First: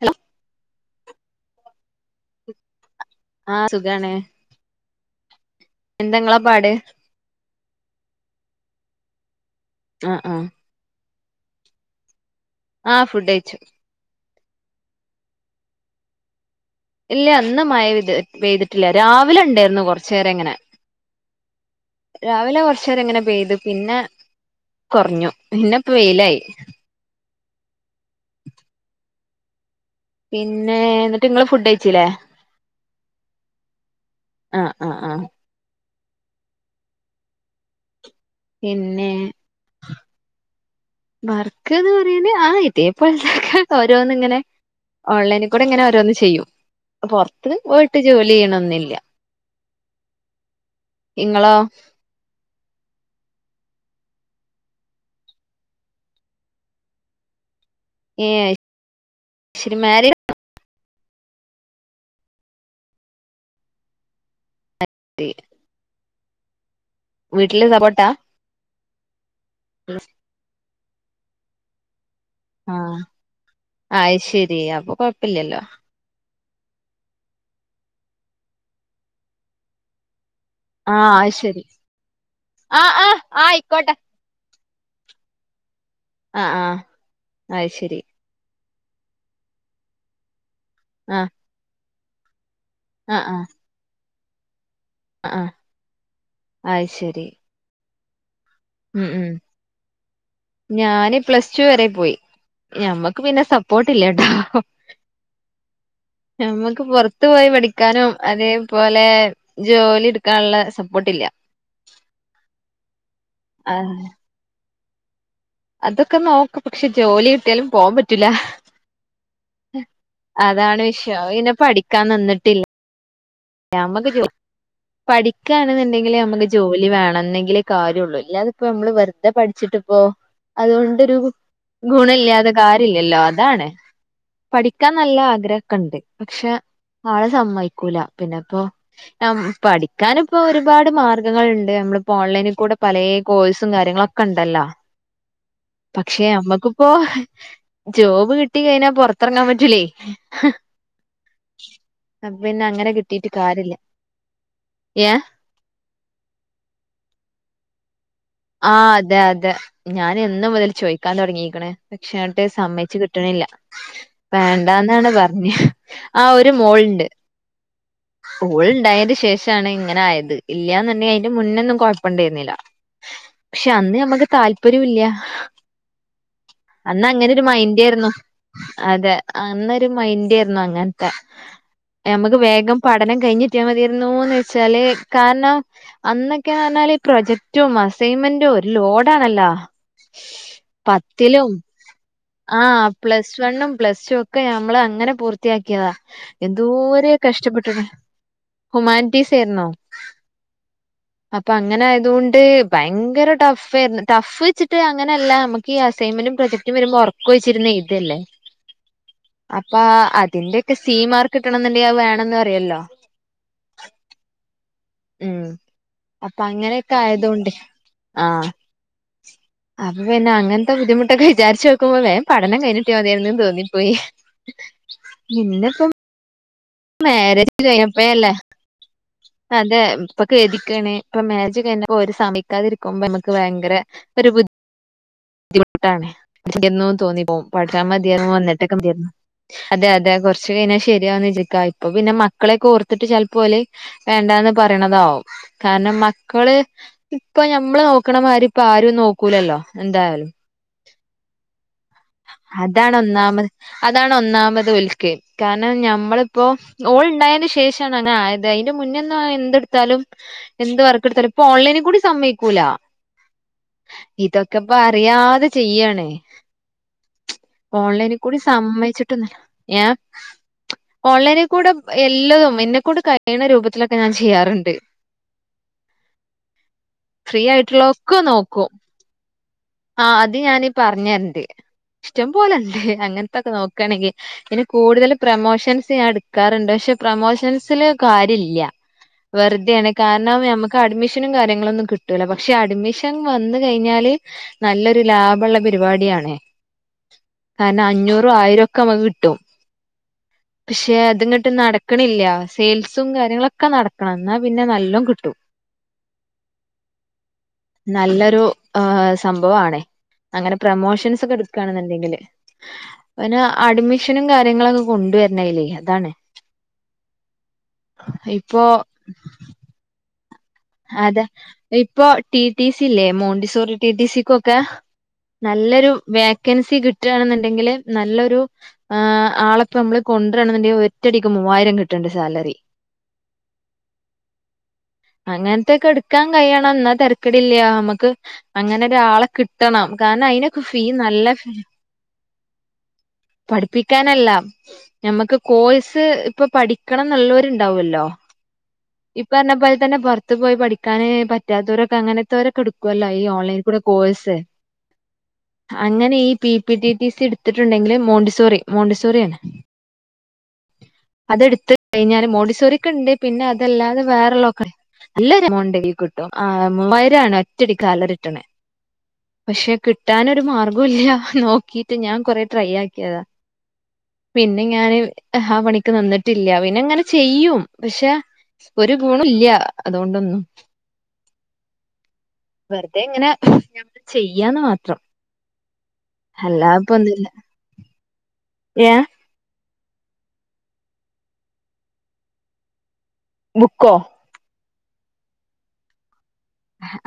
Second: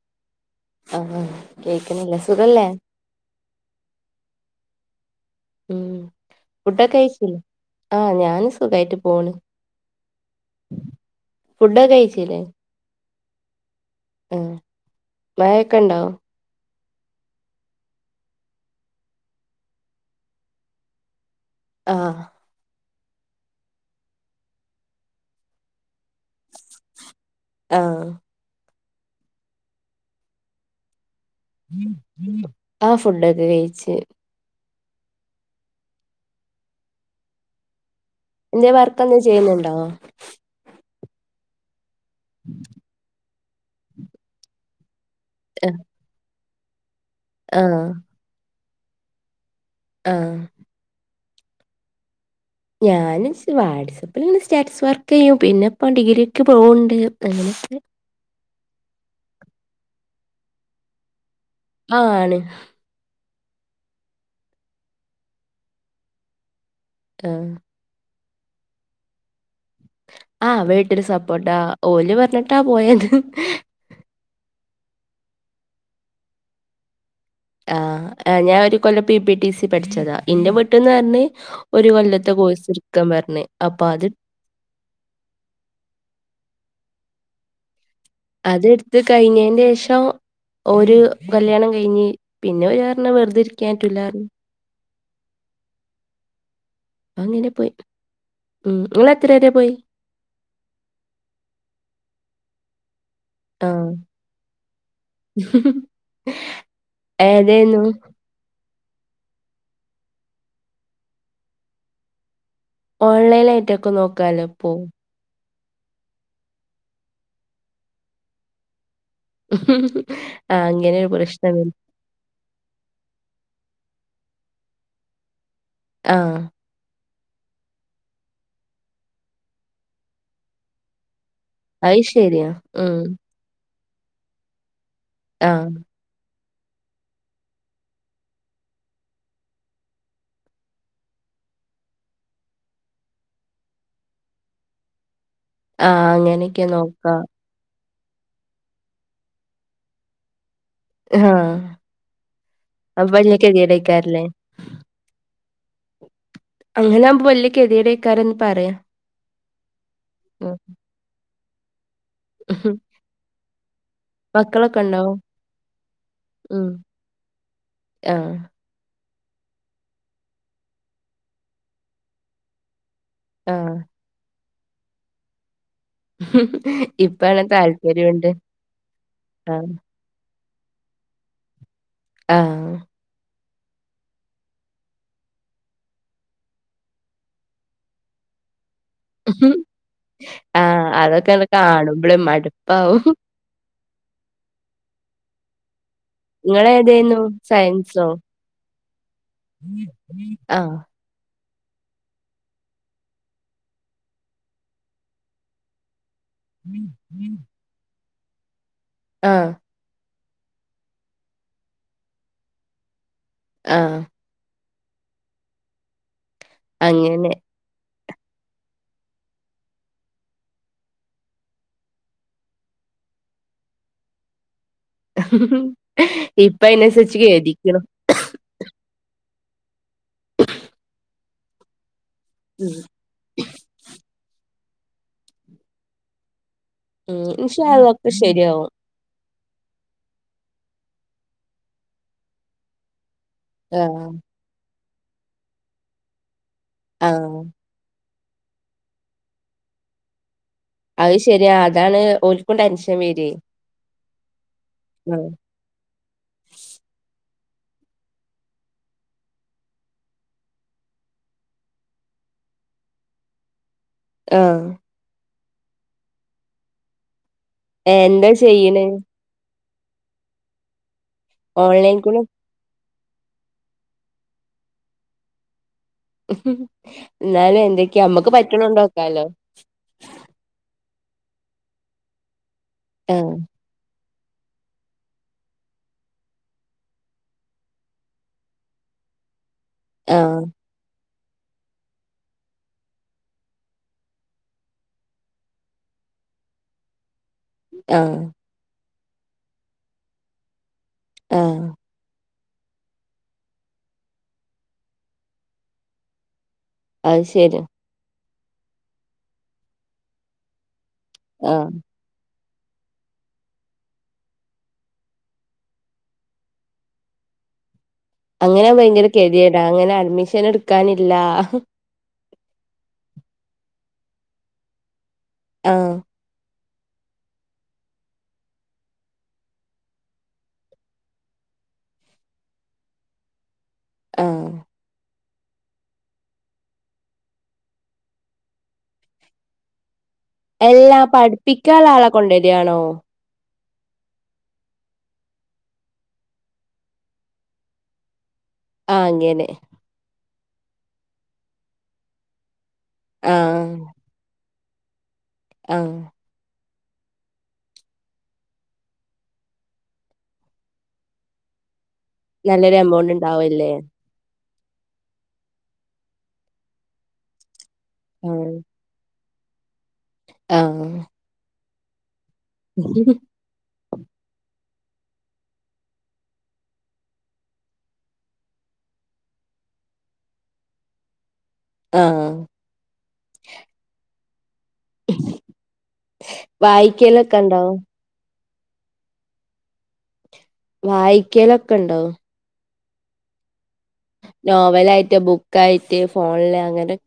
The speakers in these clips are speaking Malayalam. ഹലോ ആഹ് കേൾക്കുന്നില്ല സുഖാല്ലേ ആഹ് സുഖാണ്. ഉം എന്താങ്ങളെ പാട് ഫുഡൊക്കെ കഴിച്ചില്ല ആഹ് ഞാന് സുഖായിട്ട് പോണ്. ആഹ് ആഹ് ഫുഡൊക്കെ കഴിച്ചില്ലേ ആഹ് ഫുഡ് കയ്ച്ചു ഉം മഴയെക്കെ ഉണ്ടോ? ഇല്ല ഇന്ന് മഴ പെയ്തിട്ടില്ല രാവിലെ ഉണ്ടായിരുന്നു കൊറച്ചു നേരം ഇങ്ങനെ- ആഹ് രാവിലെ കുറ കുറച്ചേരം ഇങ്ങനെ പെയ്തു പിന്നെ കുറഞ്ഞു പിന്നെ പ്പ വെയിലായി- ആഹ്- പിന്നെ നിങ്ങള് ഫുഡ് കഴിച്ചില്ലേ ആഹ് ഫുഡൊക്കെ കയിച്ച്- ആഹ് ആഹ് ആഹ് എന്ത്‌ വർക്ക് പിന്നെ എന്തങ്കിലും ചെയ്യുന്നുണ്ടോ വർക്ക് എന്ന് പറയേണെ ആഹ് ഇതേപോലെ- ഓരോന്ന് ഇങ്ങനെ ഓൺലൈനിൽ കൂടെ ആഹ് ഇങ്ങനെ ഓരോന്ന് ചെയ്യും. പുറത്ത് പോയിട്ട് ജോലി ചെയ്യണന്നില്ല- ആഹ്- ഇങ്ങളോ? ഞാൻ സ് വാട്സ്ആപ്പ് ചിലപ്പോൾ ഇങ്ങനെ സ്റ്റാറ്റസ് വർക്ക് ചെയ്യും പിന്നെ ഇപ്പൾ ഡിഗ്രിയ ഒക്കെ പോകുന്നുണ്ട് അങ്ങനെയൊക്കെ ഏഹ് ശരി മാരീഡ് ആണോ? ആഹ് ആണ്. [inaudible] ആഹ് വീട്ടില് കപട്ടാ [inaudible] ആഹ് വീട്ടിൽ സപ്പോർട്ടാ ഓല് പറഞ്ഞിട്ടാ പോയത്- അയ് ശരി അപ്പൊ കൊഴപ്പില്ലല്ലോ? ആ ഞാന ഒരു കൊല്ലം പി പി ടി സി പഠിച്ചതാ എന്റെ വിട്ട് ന്ന് ആഹ് പറഞ്ഞ് അയ്ശരി ഒരു കൊല്ലത്തെ കോഴ്സ് ആഹ് എടുക്കാൻ ആഹ് പറഞ്ഞ് അപ്പൊ ആയിക്കോട്ടെ അത് ആഹ് ആഹ് അയ്ശരി അത് എടുത്ത് കഴിഞ്ഞിന്റെ ശേഷം ഒരു ആഹ് കല്യാണം കഴിഞ്ഞ് പിന്നെ ഒരു- ആഹ് വെറുതെ ഇരിക്കാൻ പറ്റൂല്ല പറയും ആഹ് ആഹ് ആയി അങ്ങനെ പോയി ഉം നിങ്ങൾ എത്ര വരെ പോയി? ഞാന് പ്ലസ് ടു വരെ പോയി. ഞമ്മക്ക് പിന്നെ ആഹ് സപ്പോർട്ട് ഇല്ല ട്ടോ നമ്മക്ക് പുറത്ത് പോയി ഏതേന്നു പഠിക്കാനും അതേപോലെ ജോലി എടുക്കാനുള്ള സപ്പോർട്ടില്ല. ഓൺലൈൻ ആയിട്ടൊക്കെ ആഹ് നോക്കാലോ പോ? അതൊക്കെ നോക്കും പക്ഷെ ജോലി കിട്ടിയാലും പോവാൻ പറ്റൂല ആഹ് അതാണ് അങ്ങനെ ഒരു വിഷയം അപ്പോ പിന്നെ പ്രശ്നം വരും പഠിക്കാൻ നിന്നിട്ടില്ല നമക്ക് ജോ പഠിക്കണെന്നുണ്ടെങ്കിൽ ആഹ് നമ്മക്ക് ജോലി ജോലി വേണന്നെങ്കിലേ കാര്യള്ളു ഇല്ലാതിപ്പോ നമ്മള് വെറുതെ പഠിച്ചിട്ടിപ്പോ അതുകൊണ്ടൊരു അത് ഗുണ ശരിയാ ഇില്ലാതെ ഉം കാര്യല്ലല്ലോ? അതാണ് പഠിക്കാൻ നല്ല ആഹ് ആഗ്രഹൊക്കണ്ട് പക്ഷെ ആള് സമ്മതിക്കൂല പിന്നെപ്പോ പഠിക്കാന ഇപ്പോ ഒരുപാട് മാർഗങ്ങളുണ്ട് നമ്മളിപ്പോ ഓൺലൈനിൽ കൂടെ പല കോഴ്സും കാര്യങ്ങളൊക്കെ ക്കൊണ്ടല്ലോ ആഹ് പക്ഷെ അങ്ങനെയൊക്കെ നമ്മക്കിപ്പോ നോക്കാ ജോബ് കിട്ടി കഴിഞ്ഞാ പൊറത്തിറങ്ങാൻ പറ്റൂല്ലയ് ആഹ് ആഹ് പിന്നെ അങ്ങനെ കിട്ടി അപ്പൊ വല്യ ഗതികേട് കാരംല്ലേ അങ്ങനാവുമ്പൊ വല്ല്യ കെത്യേടയ്ക്കാരം ആഹ് അതെ അതെ ഞാനെന്ന് ഉം മുതൽ ചോയ്ക്കാൻ തൊടങ്ങീക്ക്‌ണ്- പക്ഷെങ്ങട്ട് സമ്മയ്ച്ച് കിട്ട്ണില്ല. മക്കളൊക്കെ വേണ്ടന്നാണ് ഉണ്ടാവും? പർഞ്ഞ് ആഹ് ഒര് ഉം മോള്ണ്ട്. ആഹ് ഓള്ണ്ടായേൻ്റെ ശേഷാണ് ഇങ്ങനായത് ഇല്ല്യാന്ന്ണ്ടെങ്കി അയ്ന്റെ മുന്നൊന്നും കൊയ്പ്പണ്ടായ്ന്നീല്ല പക്ഷെ ആഹ് അന്ന് നമ്മക്ക് താല്പര്യൂല്ല ഇപ്പാണ് അന്നങ്ങനൊരു മൈൻഡേര്ന്നു താല്പര്യണ്ട്. അതെ ആഹ് അന്നൊരു മൈൻഡേര് ന്നു അങ്ങൻത്തെ നമ്മക്ക് ആഹ് വേഗം പഠനം കഴിഞ്ഞ്ട്ട്യാ മതിയേര്ന്നുന്ന് വെച്ചാല് കാരണം അന്നൊക്കേന്ന് പർഞ്ഞാല് പ്രൊജക്ട് റ്റും അസൈൻമെൻ്റും ഒര് ലോ ണല്ലൊ ആഹ് അതൊക്കെണ്ട് പത്തിലും കാണുമ്പള് ആഹ് മടുപ്പാവും. പ്ലസ് പ്ലസ് വണ്ണും പ്ലസ ടും ഒക്കെ നമ്മള് അങ്ങനെ പൂർത്തിയാക്കിയതാ എന്തോര് ഇങ്ങളേതേന്നു കഷ്ടപ്പെട്ട്ണ് സയൻസോ? ഹുമാനിറ്റീസേര്ന്നു ആഹ് അപ്പങ്ങനായതോണ്ട് ട്ട് ഭയ്ങ്കര ടഫേര്ന്ന് ടഫ്ച്ച്ട്ട് അങ്ങനല്ല നമ്മക്കി അസൈൻമെന്റും പ്രൊജക്ടും വര്മ്പോ ഒർക്കൊയ്ച്ചിര്ന്നെയ്തല്ലേ ആഹ് അപ്പാ അതിൻ്റൊക്കെ സീ മാർക്ക്ട്ടണംന്ന്ണ്ടെങ്കി അത് വേണന്നറിയല്ലോ ആഹ് ഉം അങ്ങനെ അപ്പങ്ങനൊക്കായതോണ്ട് ആഹ് അപ്പപിന്നെ അങ്ങൻത്തെ ബുദ്ധിമുട്ടൊക്കെ വിചാര്ച്ചോക്ക്മ്പൊ വേം പഠനം കയിഞ്ഞ്ട്ട്യാ മതിയായിര്ന്ന് തോന്നിപ്പോയി ഇപ്പയ്ന് മാര്യേജ് കയ്ഞ്ഞപ്പയല്ലേ അതെ ഇപ്പൊ ഖേദിക്കാണ് ഇപ്പ മേജ് കയ്ഞ്ഞപ്പോര് ഉം സമയ്ക്കാതിര്ക്ക്മ്പൊ മ്മക്ക് ഇക്ക് ഭയങ്കര ഒരു ബു ദ്ധിമുട്ടാണ് പഠ്ചെണ്ടേയ്നു ഉം തോന്നിപ്പോവും ഇൻഷാ പഠ്ച്ചാ അള്ളാ ഒക്കെ മതിയാര്ന്നു ശരിയാവും. വന്ന്ട്ടൊക്കെ മതിയാര്ന്നു അതെ അതെ കൊർച്ച് കയ്ഞ്ഞാ ശരിയാവുന്ന് വിചാര്ക്കാ ഇപ്പൊ പിന്നെ മ മക്കളെക്കോർത്തിട്ട് ചെൽപ്പോല് ആഹ് വേണ്ടാന്ന് പറയ്ണതാവും കാരണം മക്കള് ഇപ്പൊ ആഹ് ഞമ്മള് നോക്ക്ണമാരിപ്പാരും നോക്കൂലല്ലോ എന്തായാലും അത് ശരിയാ അതാണ് ഓൽക്കും ടെൻഷൻ വരെ. അതാണൊന്നാമത് അതാണൊന്നാമത് ഓൽക്ക് ആഹ് ക ണം ഞമ്മള്പ്പോ ഓള്ണ്ടായീൻ്റെ ശേഷാണ് അങ്ങനായത് അയ്ന്റെ മുന്നൊന്നും എന്തെട്ത്താലും എന്ത് വർക്കെട്ത്താലും ഇപ്പോൺലൈന്ക്കൂടിം സമ്മയ്ക്കൂല ഇതൊ ആഹ് അറിയാതെ ചെയ്യാണ് എന്താ ഓൺലൈന്ക്കൂടിം ചെയ്യണ് സമ്മയ്ച്ച്ട്ടൊന്നല്ല ഏഹ് ഓൺലൈന്ക്കൂടെ ഓൺലൈൻ കൂടെ എല്ലതും ഇന്നെക്കൊണ്ട് ക യ്യ്ണ രൂപത്തിലൊക്കെ ഞാൻ ചെയ്യാറ്ണ്ട് ഫ്രീ ആയിട്ടുള്ള ന്നാലെന്തൊക്കെ ഒക്കെ അമ്മക്ക് നോക്കും. പറ്റ്ണ്‌ണ്ടാക്കാലോ ആഹ് അത് ഞാന് പർഞ്ഞെര്ണ്ട് ഇഷ്ടമ്പോലണ്ട് ആഹ് അങ്ങൻത്തൊക്കെ നോക്കാണെങ്കി പിന്നെ കൂട്തല് പ്രമോഷൻസ് ഞാൻ ട്ക്കാറ്ണ്ട് പക്ഷെ പ്രമോഷൻസില് കാര്യല്ല വെർതേണ് ആഹ് കാരണം ഞമ്മക്ക് അഡ്മിഷനും കാര്യങ്ങളൊന്നും കിട്ടൂല പക്ഷെ അഡ്മിഷൻ വന്ന് കയ്ഞ്ഞാല് നല്ലൊരു ലാഭള്ള പരിപാടിയാണ് കാരണം ആഹ് അഞ്ഞൂറു ആയിരു ഒക്കെമ്മക്ക് കിട്ടും പക്ഷെ അതങ്ങട്ട് ആഹ് നടക്ക്ണില്ല സെയിൽസും കാര്യങ്ങളൊക്കെ നടക്കണം എന്നാ പിന്നെ നല്ലം കിട്ടും അത് ശരിയാ നല്ലൊരു ആഹ് സംഭവാണ് അങ്ങനെ ആഹ് പ്രമോഷൻസൊക്കെട്ക്കാണ്ന്ന്ണ്ടെങ്ങ്ങ്കില് പിന്നെ അഡ്മിഷനും കാര്യങ്ങളൊക്കെ കൊണ്ടുവര്ണയ്ലേ അതാണ് ഇപ്പോ അങ്ങനാവ്മ്പൊ ഭയങ്കര കെതിയേടാ അങ്ങനഡ്മിഷനിട് അതെ ഇപ്പൊ ടി ടി സില്ലേ മോണ്ടിസോറി ടി ടി സിക്കൊക്കെ നല്ലൊരു ആഹ് വേക്കൻസി കിട്ടാണ്ന്ന്ണ്ടെങ്കില് നല്ലൊരു ആ ആളെപ്പോ മ്മള് കൊണ്ടുവരണുന്നുണ്ടെങ്കിൽ ഒറ്റയടിക്ക് മൂവായിരം കിട്ടണ്ട് സാലറി ആഹ് അങ്ങനത്തെക്കെ എടുക്കാൻ കഴിയണം എന്നാ തരക്കടില്ല്യ നമുക്ക് അങ്ങനെ ഒരാളെ കിട്ടണം കാരണം അയിന എല്ലാ പഠിപ്പിക്കാള്ള ആളെ കൊണ്ടരാണോ? പഠിപ്പിക്കാനല്ല. ഞമ്മക്ക് കോഴ്സ് ഇപ്പൊ പഠിക്കണം ന്ന്ള്ളോര്ണ്ടാവൊല്ലോ. ആഹ് അങ്ങനെ ഇപ്പറഞ്ഞ പോലെ തന്നെ പൊറത്തു പോയ് പഠിക്കാന് പറ്റാത്തോരൊക്കെ അങ്ങനത്തോരൊക്കെ എടു തും അല്ല ഈ ഓൺലൈനിൽ ആഹ് കൂടെ കോഴ്സ് ആഹ് അങ്ങനെ ഈ P P T T C ഇടുത്തിട്ടുണ്ടെങ്കില് മോണ്ടിസോറി മോണ്ടിസോറിയാണ്. അതെടുത്ത് കയ്ഞ്ഞാല് നല്ലൊരു എമൗണ്ട് മോണ്ടിസോറിക്കെഇണ്ട് പിനെ ഉണ്ടാവല്ലേ അതല്ലാതെ വേറെള്ളോക്കറി നല്ലരെമൗണ്ടെയ്ലികിട്ടും ആ ഒമ്പയ്രാണ് ഒറ്റടിക്കാൾടെ കിട്ടണേ ആഹ് പക്ഷെ കി ട്ടാനൊരു ആഹ് മാർഗൊല്ലഹ് ന്നോക്കിട്ട് ഞാൻ കൊറെ ട്രൈ ആക്ക്‌യെതാ പിനെ ഞാന് ഹ് ആ പണിക്ക് ന്നിന്നിട്ടില്ല പിനിങ്ങനെ ചെയ്യും പഷേ ഒരു ഗുണോല്ല്യ അതുകൊണ്ടൊന്നും. ആ ഹ് വെറുതെ ഇങ്ങനെ ചെയ്യാന്ന് മാത്രം അല്ലാതെ ഇപ്പൊന്നുല്ല വായിക്കലൊക്കെ ഉണ്ടോ യേ വായിക്കലൊക്കെ ഇണ്ടോ? ബുക്കൊ? നോവലായ്റ്റ് ബുക്കായ്റ്റ് ഫോൺല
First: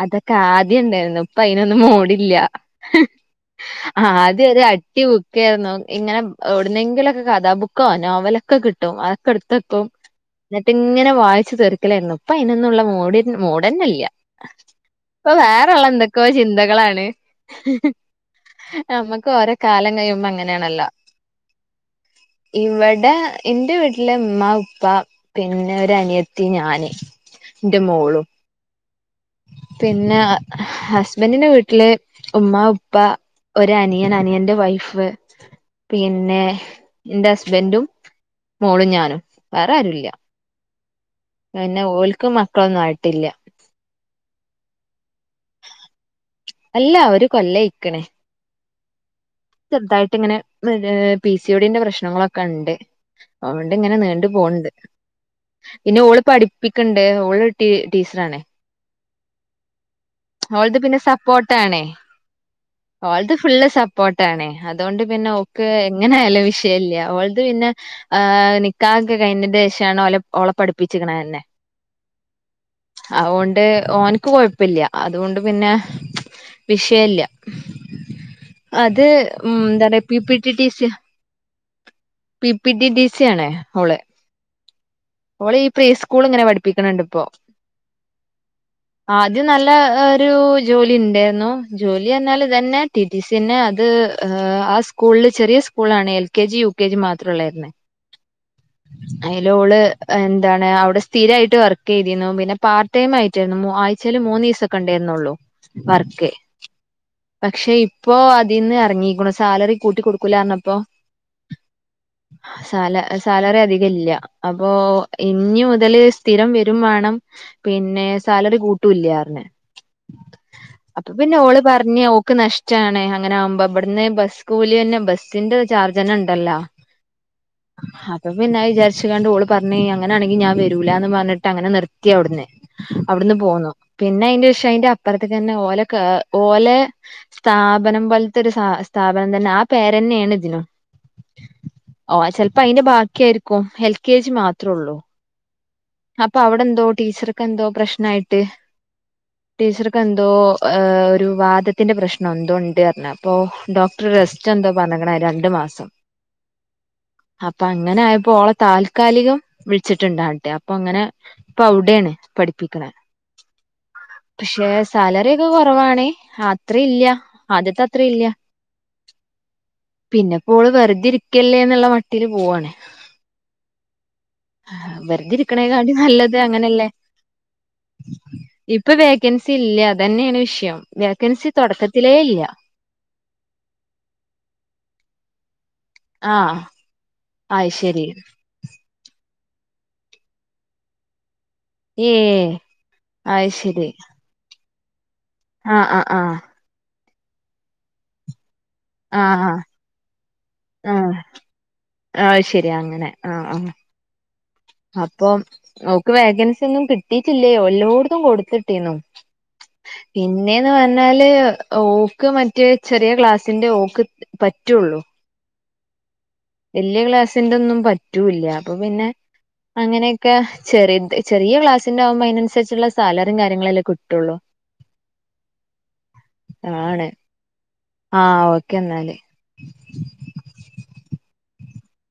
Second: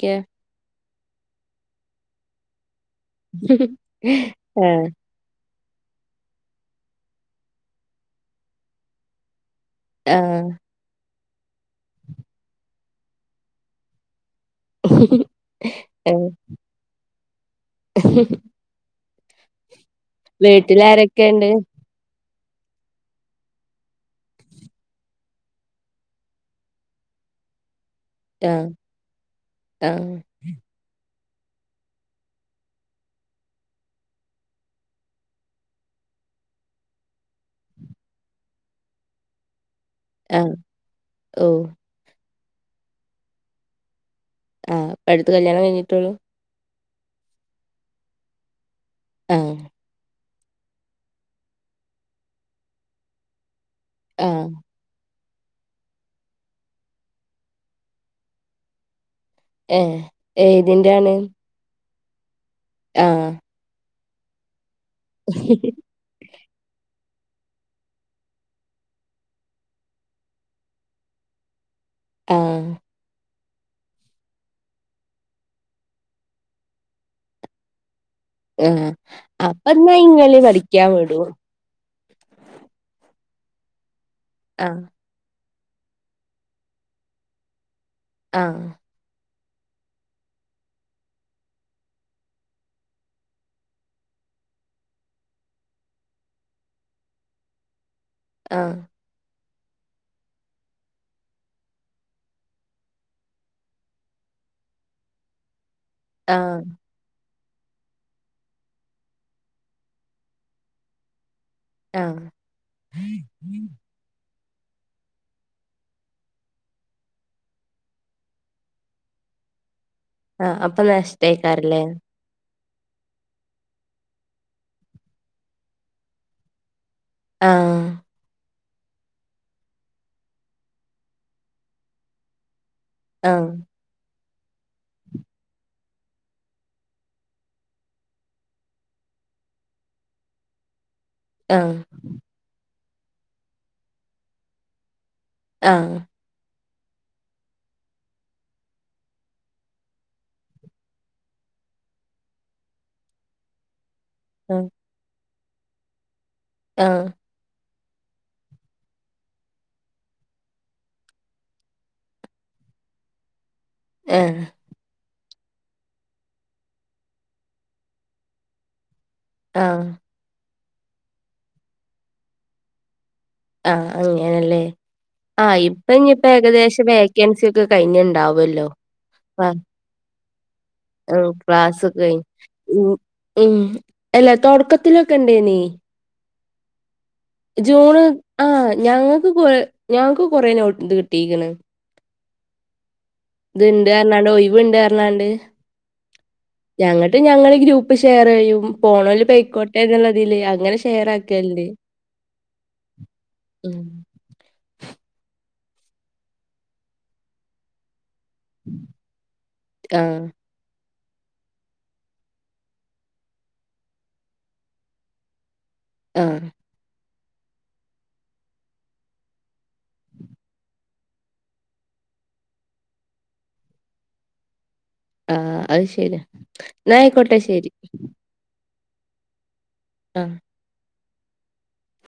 അതൊക്കെ ആദ്യം ഇണ്ടായ്രുന്നു ഇപ്പ അയ്നൊന്നും മൂടില്ല. ആദ്യം ഒര് ആഹ് അട്ടിഉ ടിയേര്ന്നു ഇങ്ങനെ എവ്ട്ന്നെങ്കിലൊക്കെ കഥാബുക്കോ നോവലൊക്കെ കിട്ടും അതൊക്കെ എടുത്തെക്കും. ആ ഹ് ന്ന്ട്ട് ഇങ്ങനെ വായ്ച്ച് തീർക്കലേര്ന്നു ഇപ്പയ്നൊന്നുള്ള മൂട് മൂടെനില്ല. ഇപ്പ വേറ്ള്ള എന്തൊക്കോ ആഹ് ചിന്തകളാണ് ഹ് ഹ്. നമ്മക്ക് ഓരോ കാലം കയ്യുമ്പ അങ്ങനാണല്ലോ? വീട്ടിലാരൊക്കെണ്ട്? ഇവടെ ഇന്റെ വീട്ട്ല് ഉമ്മ ഉപ്പ- പിനെ ഒരനിയത്തി ഞാന് ന്റെ മോളും. ഏ ഹ് പിനെ ഹസ്ബന്റിന്റെ വീട്ട്ല് ഉമ്മ ഉപ്പ. ഒരനിയൻ അനിയന്റെ വൈഫ്. പിനെ ന്റെ ഹസ്ബന്റും മോളും ഞാനും വേറാരുല്ല.. ആ പിനെ ഓൽക്ക്‌ മക്കളൊന്നും ആയ്ട്ടില്ല. ആ ഇപ്പടുത്ത് കല്യാണം കയ്ഞ്ഞിട്ടൊള്ളൂ. അല്ല ഒരു കൊല്ലയ്ക്ക്‌ണ് ആഹ് ചെറ്തായ്ട്ടിങ്ങനെ വ്ത് പി സി ഒഡി ന്റെ പ്രശ്നങ്ങളൊക്കെ ഇണ്ട് അതോണ്ട് ഇങ്ങനെ നീണ്ട് ആഹ് പോണ്ട്. പിനെ ഓള് പഠിപ്പിക്ക്‌ണ്ട് ഓള് ട്ടീ ട്ടീച്ചറാണ്. ഏ ഹ് അവളത് പിനെ സപ്പോട്ടാണേ. ആഹ് ഓൾത് ഫുള്ള് സപ്പോട്ടാണേ അതോണ്ട് പിനെ ഓക്ക് എങ്ങനെ ആയാലും വിഷയില്ല ഓൾത് പിനെ- ഏഹ് നിക്കാഹൊക്കെ കയ്ഞ്ഞെന്റെ ഷാണ് ഓലെ ഓളെ പഠിപ്പിച്ചിക്കണെനെ. ആ ഹ് അതോണ്ട് ഓൻക്ക് കൊഴപ്പില്ല അതോണ്ട് പിനെ വിഷയില്ല. ആഹ് അത് ഉം അപ്പന്നാ ന്താണ് പി പി ഇങ്ങള് ട്ടി പഠിക്കാൻ ട്ടിസിയ- വിടും പി പി ട്ടി ട്ടിസിയാണേ അവ്ള് ആ ഓളീ പ്രീ സ്കൂള്ങ്ങനെ പഠിപ്പിക്കണ്ണ്ട് ഇപ്പോ. ആഹ് ആദ്യം ന്നല്ല ഒരു ജോലിണ്ടായ്ര്ന്നു ജോലി എന്നാല് ഇതനെ- ട്ടി ട്ടി സിഅനേ അത് ആ സ്കൂൾല് ചെറിയ സ്കൂളാണ് L K G U K G മാത്ര ഉള്ളായ്ര്ന്ന്. ആഹ് അയല് ഓള് എന്താണ് അവിടെ സ്ഥിരയിട്ട് വർക്ക് ചെയ്തിരുന്നു പിന്നെ പാർട്ട് ടൈം ആയിട്ടായിരുന്നു മു ആഴ്ച്ചയില് മൂന്ന് ദിവസ ക്കണ്ടേ ന്നുള്ളു വർക്ക് ആഹ് പക്ഷെ ഇപ്പോ അതിന്ന് ഇറങ്ങിക്കുണു സാലറി കൂട്ടി കൊടുക്കൂലാന്ന് പ്പോ ആഹ് സാല സാലറി അധിക ഇല്ല ഓഹ് ഇഞ്ഞി മുതല് സ്ഥിരം വരും വാണം പിന്നെ സാലറി കൂട്ടൂല്യറിഞ്ഞേ ആഹ് അപ്പൊ പിന്നെ ഓള് നഷ്ട്ടേക്കാരല്ലേ? പറഞ്ഞേ ഓ ക്ക് നഷ്ടാണേ അങ്ങനെ ആകുമ്പോ ഇവിടെന്നേ ബസ് കൂലി തന്നെ ബസ്സിന്റെ ചാർജ് തന്നെ ഉണ്ടല്ലോ [inaudible] ആഹ് അപ്പൊ പിന്നൊയി വിചാരിച്ച് കണ്ട് ഓള് പറഞ്ഞ് കഴിഞ്ഞ അങ്ങനെയാണെങ്കി ഞാൻ വരൂല എന്ന് പറഞ്ഞിട്ട് അങ്ങനെ നിർത്തി അവിടെന്ന് അവിടുന്ന് ആഹ് പോന്നു പിന്നെ അയ്ന്റെ ശേ അതിന്റെ അപ്പുറത്തേ തന്നെ ഓലക്ക് ഓലേ സ്ഥാപനം പോലത്തെ ഒരു സാ സ്ഥാപനം തന്നെ ആ പേര്ന്നെയാണ് ഇതിനും ആഹ് ഓഹ് ചിലപ്പോ അയിന്റെ ബാക്കി ആയിരിക്കും എൽ കെ ജി മാത്ര ഉള്ളൂ ആഹ് അപ്പൊ അവിടെ എന്തോ ടീച്ചർക്കെന്തോ പ്രശ്നം ആയിട്ട് ടീച്ചർക്ക് എന്തോ ഏഹ് ഒരു വാതത്തിന്റെ പ്രശ്നം എന്തോ ഉണ്ട് പറഞ്ഞ അപ്പോ ഡോ ട്ര റെസ്റ്റ് ആഹ് എന്തോ പറഞ്ഞേക്കണേ രണ്ട് മാസം ആഹ് അപ്പൊ അങ്ങനെ ആയപ്പോ ഓളെ താൽ താൽക്കാലികം വിളിച്ചിട്ടുണ്ട ആട്ട് അപ്പൊ അങ്ങനെ ഇപ്പൊ അവിടെയാണ് പഠിപ്പിക്കണ് ആഹ് പക്ഷേ സാലറി ഒക്കെ കുറവാണേ അത്ര ഇല്ല്യ ആദ്യത്തെ അത്ര ഇല്ല്യ ആഹ് പിന്നെ പ്പോ ഓള് വെറുതെ ഇരിക്കല്ലേ എന്നുള്ള മട്ടിൽ പോവാണേ ആഹ് അങ്ങനെല്ലേ വെറുതെ ആഹ് ഇപ്പൊ ഇരിക്കണേക്കാട്ടി ഇനിയിപ്പോ നല്ലത് അങ്ങനെയല്ലേ ഏകദേശം വേക്കൻസി ഒക്കെ കഴിഞ്ഞുണ്ടാവുല്ലോ ഇപ്പൊ വേക്കൻസി ഇല്ല്യ അത് തന്നെയാണ് വിഷയം വേക്കൻസി തുടക്കത്തിലേ ഇല്ല്യ ഉമ് ഉമ് അല്ല തുടക്കത്തിലൊക്കെ ഉണ്ടേനി ആഹ് അത് ജൂണ് ശരി ആഹ് ഞങ്ങക്ക് കൊറേ ഞങ്ങക്ക് കൊറേ നോട്ട് ഉണ്ട് കിട്ടീക്കണ് ഏഹ് ഇത്ണ്ട്ർഞ്ഞാണ്ട് ഒഴിവിണ്ട്ർഞ്ഞാണ്ട് ആഹ് ആഹ് ആഹ് ഞങ്ങട്ട് ഞങ്ങള് ഗ്രൂപ്പ് ഷെയർ ചെയ്യും ആഹ് പോണല് ആഹ് പോയിക്കോട്ടെ എന്നുള്ളതില് അങ്ങനെ ഷെയർ ആഹ് ആക്കല്ണ്ട് ആഹ് അത് ശരി അങ്ങനെ ആഹ് ആഹ് ഉമ് അപ്പം ഓക്ക് വേക്കൻസി ഒന്നും കിട്ടീട്ടില്ലയോ എല്ലോടത്തും കൊടു ത്തിട്ടിനു പിന്ന ആഹ് പിന്നെന്ന് പറഞ്ഞാല് ഓക്ക് മറ്റേ ചെറിയ ക്ലാസിന്റെ ഓക്ക് പറ്റുള്ളു ആഹ് വല്ല്യ ക്ലാസിന്റെ ഒന്നും പറ്റൂല്ല അപ്പൊ പിന്നെ അങ്ങനെയൊക്കെ ചെറിത് ചെറിയ ക്ലാസിന്റെ ആകുമ്പോ അതിനനുസരിച്ചുള്ള സാലറിയും കാര്യങ്ങളെല്ലേ കിട്ടുള്ളൂ [inaudible] ആഹ് അയ് ശെരിയാ എന്നാ ആണ് ആയിക്കോട്ടെ ശരി ആഹ് ഓ ക്കെ ന്നാല് ആഹ്